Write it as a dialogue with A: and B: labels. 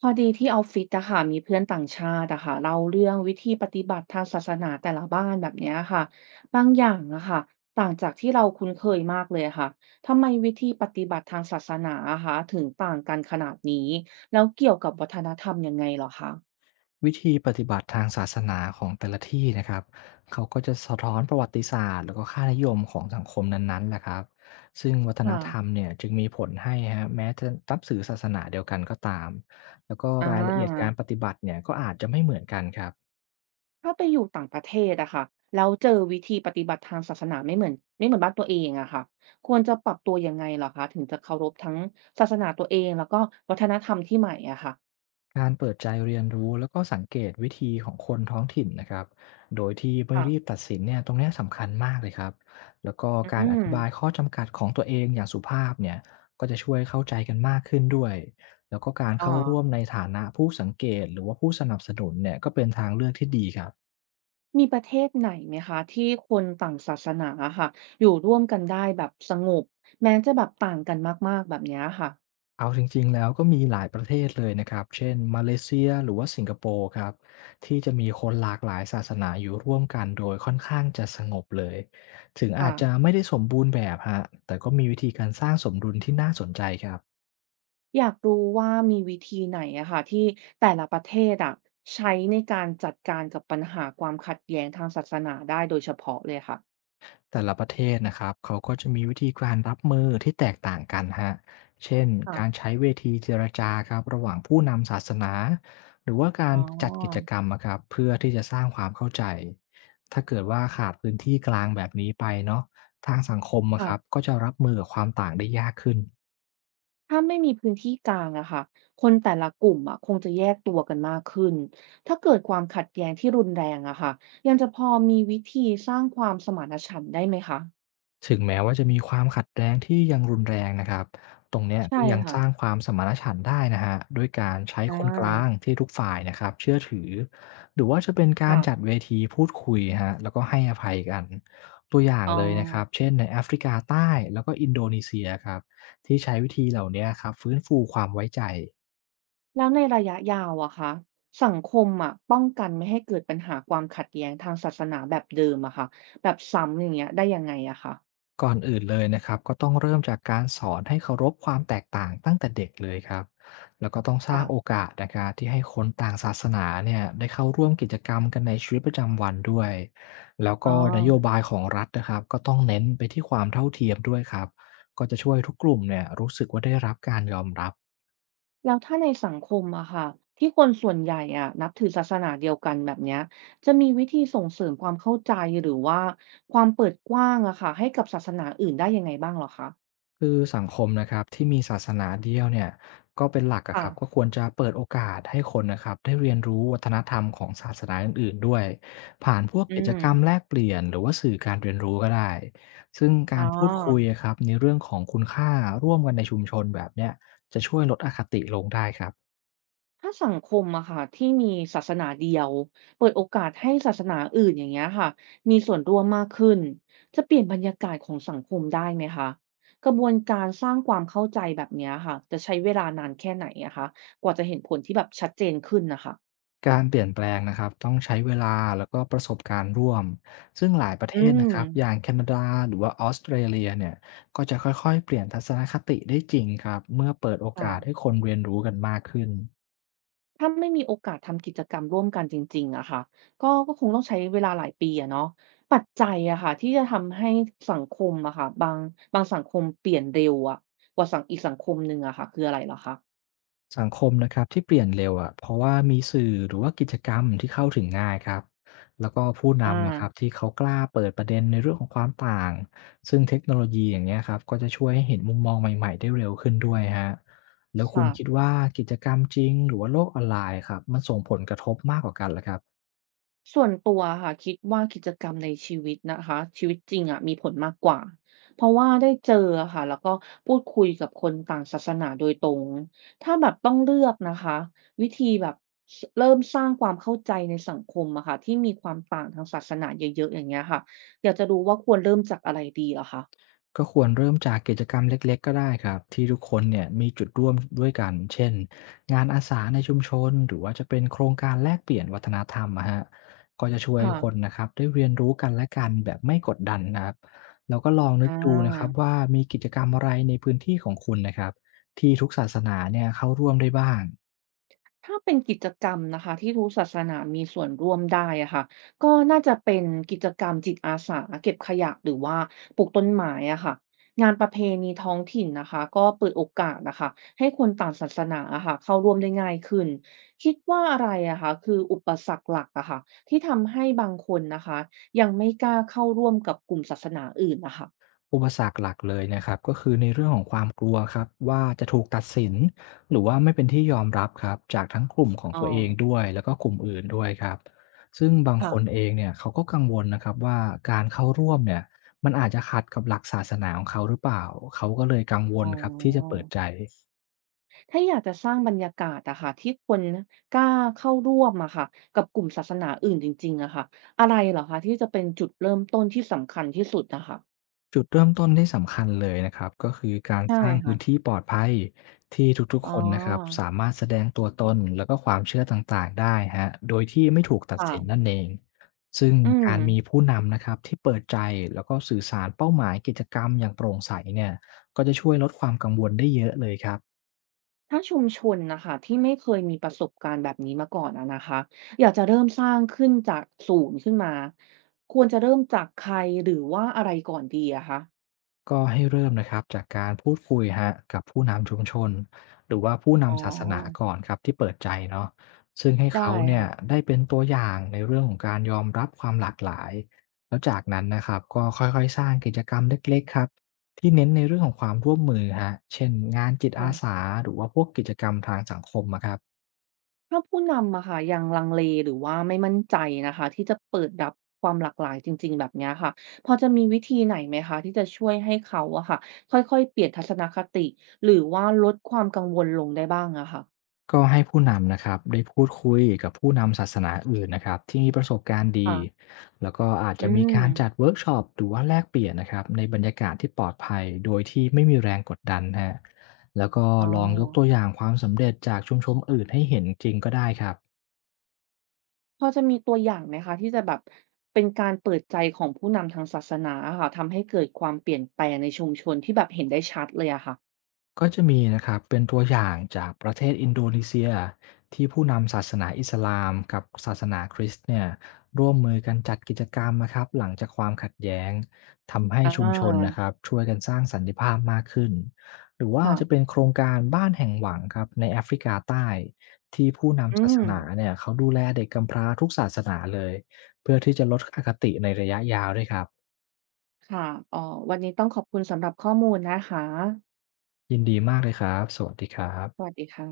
A: พอดีที่ออฟฟิศอะค่ะมีเพื่อนต่างชาติอะค่ะเล่าเรื่องวิธีปฏิบัติทางศาสนาแต่ละบ้านแบบเนี้ยค่ะบางอย่างอะค่ะต่างจากที่เราคุ้นเคยมากเลยค่ะทำไมวิธีปฏิบัติทางศาสนาอะคะถึงต่างกันขนาดนี้แล้วเกี่ยวกับวัฒนธรรมยังไงเหรอคะ
B: วิธีปฏิบัติทางศาสนาของแต่ละที่นะครับเขาก็จะสะท้อนประวัติศาสตร์แล้วก็ค่านิยมของสังคมนั้นๆแหละครับซึ่งวัฒนธรรม
A: ค่ะ
B: เนี่ยจึงมีผลให้ฮะแม้จะนับถือศาสนาเดียวกันก็ตามแล้วก็
A: อ่
B: รายละเอียดการ
A: า
B: ปฏิบัติเนี่ยก็อาจจะไม่เหมือนกันครับ
A: ถ้าไปอยู่ต่างประเทศอะค่ะแล้วเจอวิธีปฏิบัติทางศาสนาไม่เหมือนบ้านตัวเองอะค่ะควรจะปรับตัวยังไงเหรอคะถึงจะเคารพทั้งศาสนาตัวเองแล้วก็วัฒนธรรมที่ใหม่อะค่ะ
B: การเปิดใจเรียนรู้แล้วก็สังเกตวิธีของคนท้องถิ่นนะครับโดยที่ไม่รีบตัดสินเนี่ยตรงเนี้ยสำคัญมากเลยครับแล้วก็การ
A: อื
B: อ
A: ม
B: ธิบายข้อจำกัดของตัวเองอย่างสุภาพเนี่ยก็จะช่วยเข้าใจกันมากขึ้นด้วยแล้วก็การ
A: อ่า
B: เข้าร่วมในฐานะผู้สังเกตหรือว่าผู้สนับสนุนเนี่ยก็เป็นทางเลือกที่ดีครับ
A: มีประเทศไหนไหมคะที่คนต่างศาสนาอะค่ะอยู่ร่วมกันได้แบบสงบแม้จะแบบต่างกันมากๆแบบเนี้ยค่ะ
B: เอาจริงๆแล้วก็มีหลายประเทศเลยนะครับเช่นมาเลเซียหรือว่าสิงคโปร์ครับที่จะมีคนหลากหลายศาสนาอยู่ร่วมกันโดยค่อนข้างจะสงบเลยถึงอาจจะ
A: ค่ะ
B: ไม่ได้สมบูรณ์แบบฮะแต่ก็มีวิธีการสร้างสมดุลที่น่าสนใจครับ
A: อยากรู้ว่ามีวิธีไหนอะค่ะที่แต่ละประเทศอะใช้ในการจัดการกับปัญหาความขัดแย้งทางศาสนาได้โดยเฉพาะเลยค่ะ
B: แต่ละประเทศนะครับเขาก็จะมีวิธีการรับมือที่แตกต่างกันฮะเช่นการ
A: ค่ะ
B: ใช้เวทีเจรจาครับระหว่างผู้นำศาสนาหรือว่ากา
A: อ๋
B: ร
A: อ
B: จัดกิจกรรมอะครับเพื่อที่จะสร้างความเข้าใจถ้าเกิดว่าขาดพื้นที่กลางแบบนี้ไปเนาะทางสังคมอะ
A: ค่ะ
B: ครับก็จะรับมือกับความต่างได้ยากขึ้น
A: ถ้าไม่มีพื้นที่กลางอะค่ะคนแต่ละกลุ่มอะคงจะแยกตัวกันมากขึ้น ถ้าเกิดความขัดแย้งที่รุนแรงอะค่ะยังจะพอมีวิธีสร้างความสมานฉันท์ได้ไหมคะ
B: ถึงแม้ว่าจะมีความขัดแย้งที่ยังรุนแรงนะครับตรงเนี้ย
A: ใช่
B: ก็ยัง
A: ค่ะ
B: สร้างความสมานฉันท์ได้นะฮะ โด้วยการใช้
A: อ่
B: คนกลาง
A: า
B: ที่ทุกฝ่ายนะครับเชื่อถือ หรือว่าจะเป็นการ
A: ค่ะ
B: จัดเวทีพูดคุยฮะแล้วก็ให้อภัยกันตัวอย่าง
A: อ๋อ
B: เลยนะครับเช่นในแอฟริกาใต้แล้วก็อินโดนีเซียครับที่ใช้วิธีเหล่านี้ครับฟื้นฟูความไว้ใจ
A: แล้วในระยะยาวอะคะสังคมอะป้องกันไม่ให้เกิดปัญหาความขัดแย้งทางศาสนาแบบเดิมอะค่ะแบบซ้ำอย่างเงี้ยได้ยังไงอะคะ
B: ก่อนอื่นเลยนะครับก็ต้องเริ่มจากการสอนให้เคารพความแตกต่างตั้งแต่เด็กเลยครับแล้วก็ต้องสร้างโอ
A: ค่ะ
B: กาสนะครับที่ให้คนต่างศาสนาเนี่ยได้เข้าร่วมกิจกรรมกันในชีวิตประจำวันด้วยแล้ว
A: อ๋
B: ก็นโย
A: อ
B: บายของรัฐนะครับก็ต้องเน้นไปที่ความเท่าเทียมด้วยครับก็จะช่วยทุกกลุ่มเนี่ยรู้สึกว่าได้รับการยอมรับ
A: แล้วถ้าในสังคมอะค่ะที่คนส่วนใหญ่อะนับถือศาสนาเดียวกันแบบเนี้ยจะมีวิธีส่งเสริมความเข้าใจหรือว่าความเปิดกว้างอะค่ะให้กับศาสนาอื่นได้ยังไงบ้างเหรอคะ
B: คือสังคมนะครับที่มีศาสนาเดียวเนี่ยก็เป็นหลักอะค
A: ค่ะ
B: รับก็ควรจะเปิดโอกาสให้คนนะครับได้เรียนรู้วัฒนธรรมของศาสนาอื่นๆด้วยผ่านพวก
A: อื
B: กิจ
A: ม
B: กรรมแลกเปลี่ยนหรือว่าสื่อการเรียนรู้ก็ได้ซึ่ง
A: อ๋
B: การพูดคุย
A: อ
B: อะครับในเรื่องของคุณค่าร่วมกันในชุมชนแบบเนี้ยจะช่วยลดอคติลงได้ครับ
A: ถ้าสังคมอะค่ะที่มีศาสนาเดียวเปิดโอกาสให้ศาสนาอื่นอย่างเงี้ยค่ะมีส่วนร่วมมากขึ้นจะเปลี่ยนบรรยากาศของสังคมได้ไหมคะกระบวนการสร้างความเข้าใจแบบเนี้ยค่ะจะใช้เวลานานแค่ไหนอะคะกว่าจะเห็นผลที่แบบชัดเจนขึ้นนะคะ
B: การเปลี่ยนแปลงนะครับต้องใช้เวลาแล้วก็ประสบการณ์ร่วมซึ่งหลายประเท
A: อื
B: ศนะ
A: ม
B: ครับอย่างแคนาดาหรือว่าออสเตรเลียเนี่ยก็จะค่อยๆเปลี่ยนทัศนคติได้จริงครับเมื่อเปิดโอ
A: ค่ะ
B: กาสให้คนเรียนรู้กันมากขึ้น
A: ถ้าไม่มีโอกาสทำกิจกรรมร่วมกันจริงๆอะค่ะก็คงต้องใช้เวลาหลายปีอะเนาะปัจจัยอะค่ะที่จะทำให้สังคมอะค่ะบางสังคมเปลี่ยนเร็วอะกว่าสังอีกสังคมหนึ่งอะค่ะคืออะไรเหรอคะ
B: สังคมนะครับที่เปลี่ยนเร็วอะเพราะว่ามีสื่อหรือว่ากิจกรรมที่เข้าถึงง่ายครับแล้วก็ผู้
A: อ
B: นำนะครับ
A: า
B: ที่เขากล้าเปิดประเด็นในเรื่องของความต่างซึ่งเทคโนโลยีอย่างเงี้ยครับก็จะช่วยให้เห็นมุมมองใหม่ๆได้เร็วขึ้นด้วยฮะแล้วคุ
A: ค่ะ
B: ณคิดว่ากิจกรรมจริงหรือว่าโลกออนไลน์ครับมันส่งผลกระทบมากกว่ากันเหรอครับ
A: ส่วนตัวอะค่ะคิดว่ากิจกรรมในชีวิตนะคะชีวิตจริงอะมีผลมากกว่าเพราะว่าได้เจออะค่ะแล้วก็พูดคุยกับคนต่างศาสนาโดยตรงถ้าแบบต้องเลือกนะคะวิธีแบบสเริ่มสร้างความเข้าใจในสังคมอะค่ะที่มีความต่างทางศาสนาเยอะๆอย่างเงี้ยค่ะอยากจะรู้ว่าควรเริ่มจากอะไรดีเหรอคะ
B: ก็ควรเริ่มจากกิจกรรมเล็กๆก็ได้ครับที่ทุกคนเนี่ยมีจุดร่วมด้วยกันเช่นงานอาสาในชุมชนหรือว่าจะเป็นโครงการแลกเปลี่ยนวัฒนธรรมอะฮะก็จะช่วย
A: ค่ะ
B: คนนะครับได้เรียนรู้กันและกันแบบไม่กดดันนะครับแล้วก็ลองนึก
A: อา
B: ดูนะครับว่ามีกิจกรรมอะไรในพื้นที่ของคุณนะครับที่ทุกศาสนาเนี่ยเข้าร่วมได้บ้าง
A: ถ้าเป็นกิจกรรมนะคะที่ทุกศาสนามีส่วนร่วมได้อะค่ะก็น่าจะเป็นกิจกรรมจิตอาสาเก็บขยะหรือว่าปลูกต้นไม้อะค่ะงานประเพณีท้องถิ่นนะคะก็เปิดโอกาสนะคะให้คนต่างศาสนาอะค่ะเข้าร่วมได้ง่ายขึ้นคิดว่าอะไรอะคะคืออุปสรรคหลักอะค่ะที่ทำให้บางคนนะคะยังไม่กล้าเข้าร่วมกับกลุ่มศาสนาอื่นนะคะ
B: อุปสรรคหลักเลยนะครับก็คือในเรื่องของความกลัวครับว่าจะถูกตัดสินหรือว่าไม่เป็นที่ยอมรับครับจากทั้งกลุ่มของ
A: อ๋อ
B: ตัวเองด้วยแล้วก็กลุ่มอื่นด้วยครับซึ่งบางคน
A: ค่ะ
B: เองเนี่ยเขาก็กังวลนะครับว่าการเข้าร่วมเนี่ยมันอาจจะขัดกับหลักศาสนาของเขาหรือเปล่าเขาก็เลยกังว
A: อ๋อ
B: ลครับที่จะเปิดใจ
A: ถ้าอยากจะสร้างบรรยากาศอะค่ะที่คนกล้าเข้าร่วมอะค่ะกับกลุ่มศาสนาอื่นจริงๆอะค่ะอะไรเหรอคะที่จะเป็นจุดเริ่มต้นที่สำคัญที่สุดอะค่ะ
B: จุดเริ่มต้นที่สำคัญเลยนะครับก็คือการ
A: ใช่
B: สร้าง
A: ค่ะ
B: พื้นที่ปลอดภัยที่ทุก
A: อ๋อ
B: ๆคนนะครับสามารถแสดงตัวตนแล้วก็ความเชื่อต่างๆได้ฮะโดยที่ไม่ถูกตัดสิน
A: ค่ะ
B: นั่นเองซึ่ง
A: อืม
B: การมีผู้นำนะครับที่เปิดใจแล้วก็สื่อสารเป้าหมายกิจกรรมอย่างโปร่งใสเนี่ยก็จะช่วยลดความกังวลได้เยอะเลยครับ
A: ถ้าชุมชนน่ะค่ะที่ไม่เคยมีประสบการณ์แบบนี้มาก่อนอะนะคะอยากจะเริ่มสร้างขึ้นจากศูนย์ขึ้นมาควรจะเริ่มจากใครหรือว่าอะไรก่อนดีอะคะ
B: ก็ให้เริ่มนะครับจากการพูดคุยฮะกับผู้นำชุมชนหรือว่าผู้
A: อ๋อ
B: นำศาสนาก่อนครับที่เปิดใจเนาะซึ่งให้
A: ได้
B: เขาเนี่ย
A: ค่ะ
B: ได้เป็นตัวอย่างในเรื่องของการยอมรับความหลากหลายแล้วจากนั้นนะครับก็ค่อยๆสร้างกิจกรรมเล็กๆครับที่เน้นในเรื่องของความร่วมมือฮะเช่นงานจิตอา
A: ค่ะ
B: สาหรือว่าพวกกิจกรรมทางสังคมอะครับ
A: ถ้าผู้นำอะค่ะยังลังเลหรือว่าไม่มั่นใจนะคะที่จะเปิดรับความหลากหลายจริงๆแบบเนี้ยค่ะพอจะมีวิธีไหนไหมคะที่จะช่วยให้เขาอะค่ะค่อยๆเปลี่ยนทัศนคติหรือว่าลดความกังวลลงได้บ้างอะค่ะ
B: ก็ให้ผู้นำนะครับได้พูดคุยกับผู้นำศาสนาอื่นนะครับที่มีประสบการณ์ดี
A: ค่ะ
B: แล้วก็อาจ
A: อื
B: จะมี
A: ม
B: การจัดเวิร์กช็อปหรือว่าแลกเปลี่ยนนะครับในบรรยากาศที่ปลอดภัยโดยที่ไม่มีแรงกดดันฮะแล้วก็
A: อ๋อ
B: ลองยกตัวอย่างความสำเร็จจากชุมชนอื่นให้เห็นจริงก็ได้ครับ
A: พอจะมีตัวอย่างไหมคะที่จะแบบเป็นการเปิดใจของผู้นำทางศาสนาอะค่ะทำให้เกิดความเปลี่ยนแปลงในชุมชนที่แบบเห็นได้ชัดเลยอะค่ะ
B: ก็จะมีนะครับเป็นตัวอย่างจากประเทศอินโดนีเซียที่ผู้นำศาสนาอิสลามกับศาสนาคริสต์เนี่ยร่วมมือกันจัดกิจกรรมนะครับหลังจากความขัดแย้งทำให้
A: อ
B: ชุมชนนะ
A: า
B: ครับช่วยกันสร้างสันติภาพมากขึ้นหรือว่า
A: ค่ะ
B: จะเป็นโครงการบ้านแห่งหวังครับในแอฟริกาใต้ที่ผู้
A: อื
B: นำศาส
A: ม
B: นาเนี่ยเขาดูแลเด็กกำพร้าทุกศาสนาเลยเพื่อที่จะลดอคติในระยะยาวด้วยครับ
A: ค่ะอ๋อวันนี้ต้องขอบคุณสำหรับข้อมูลนะคะ
B: ยินดีมากเลยครับสวัสดีครั
A: ส
B: บ
A: วัสดีค่ะ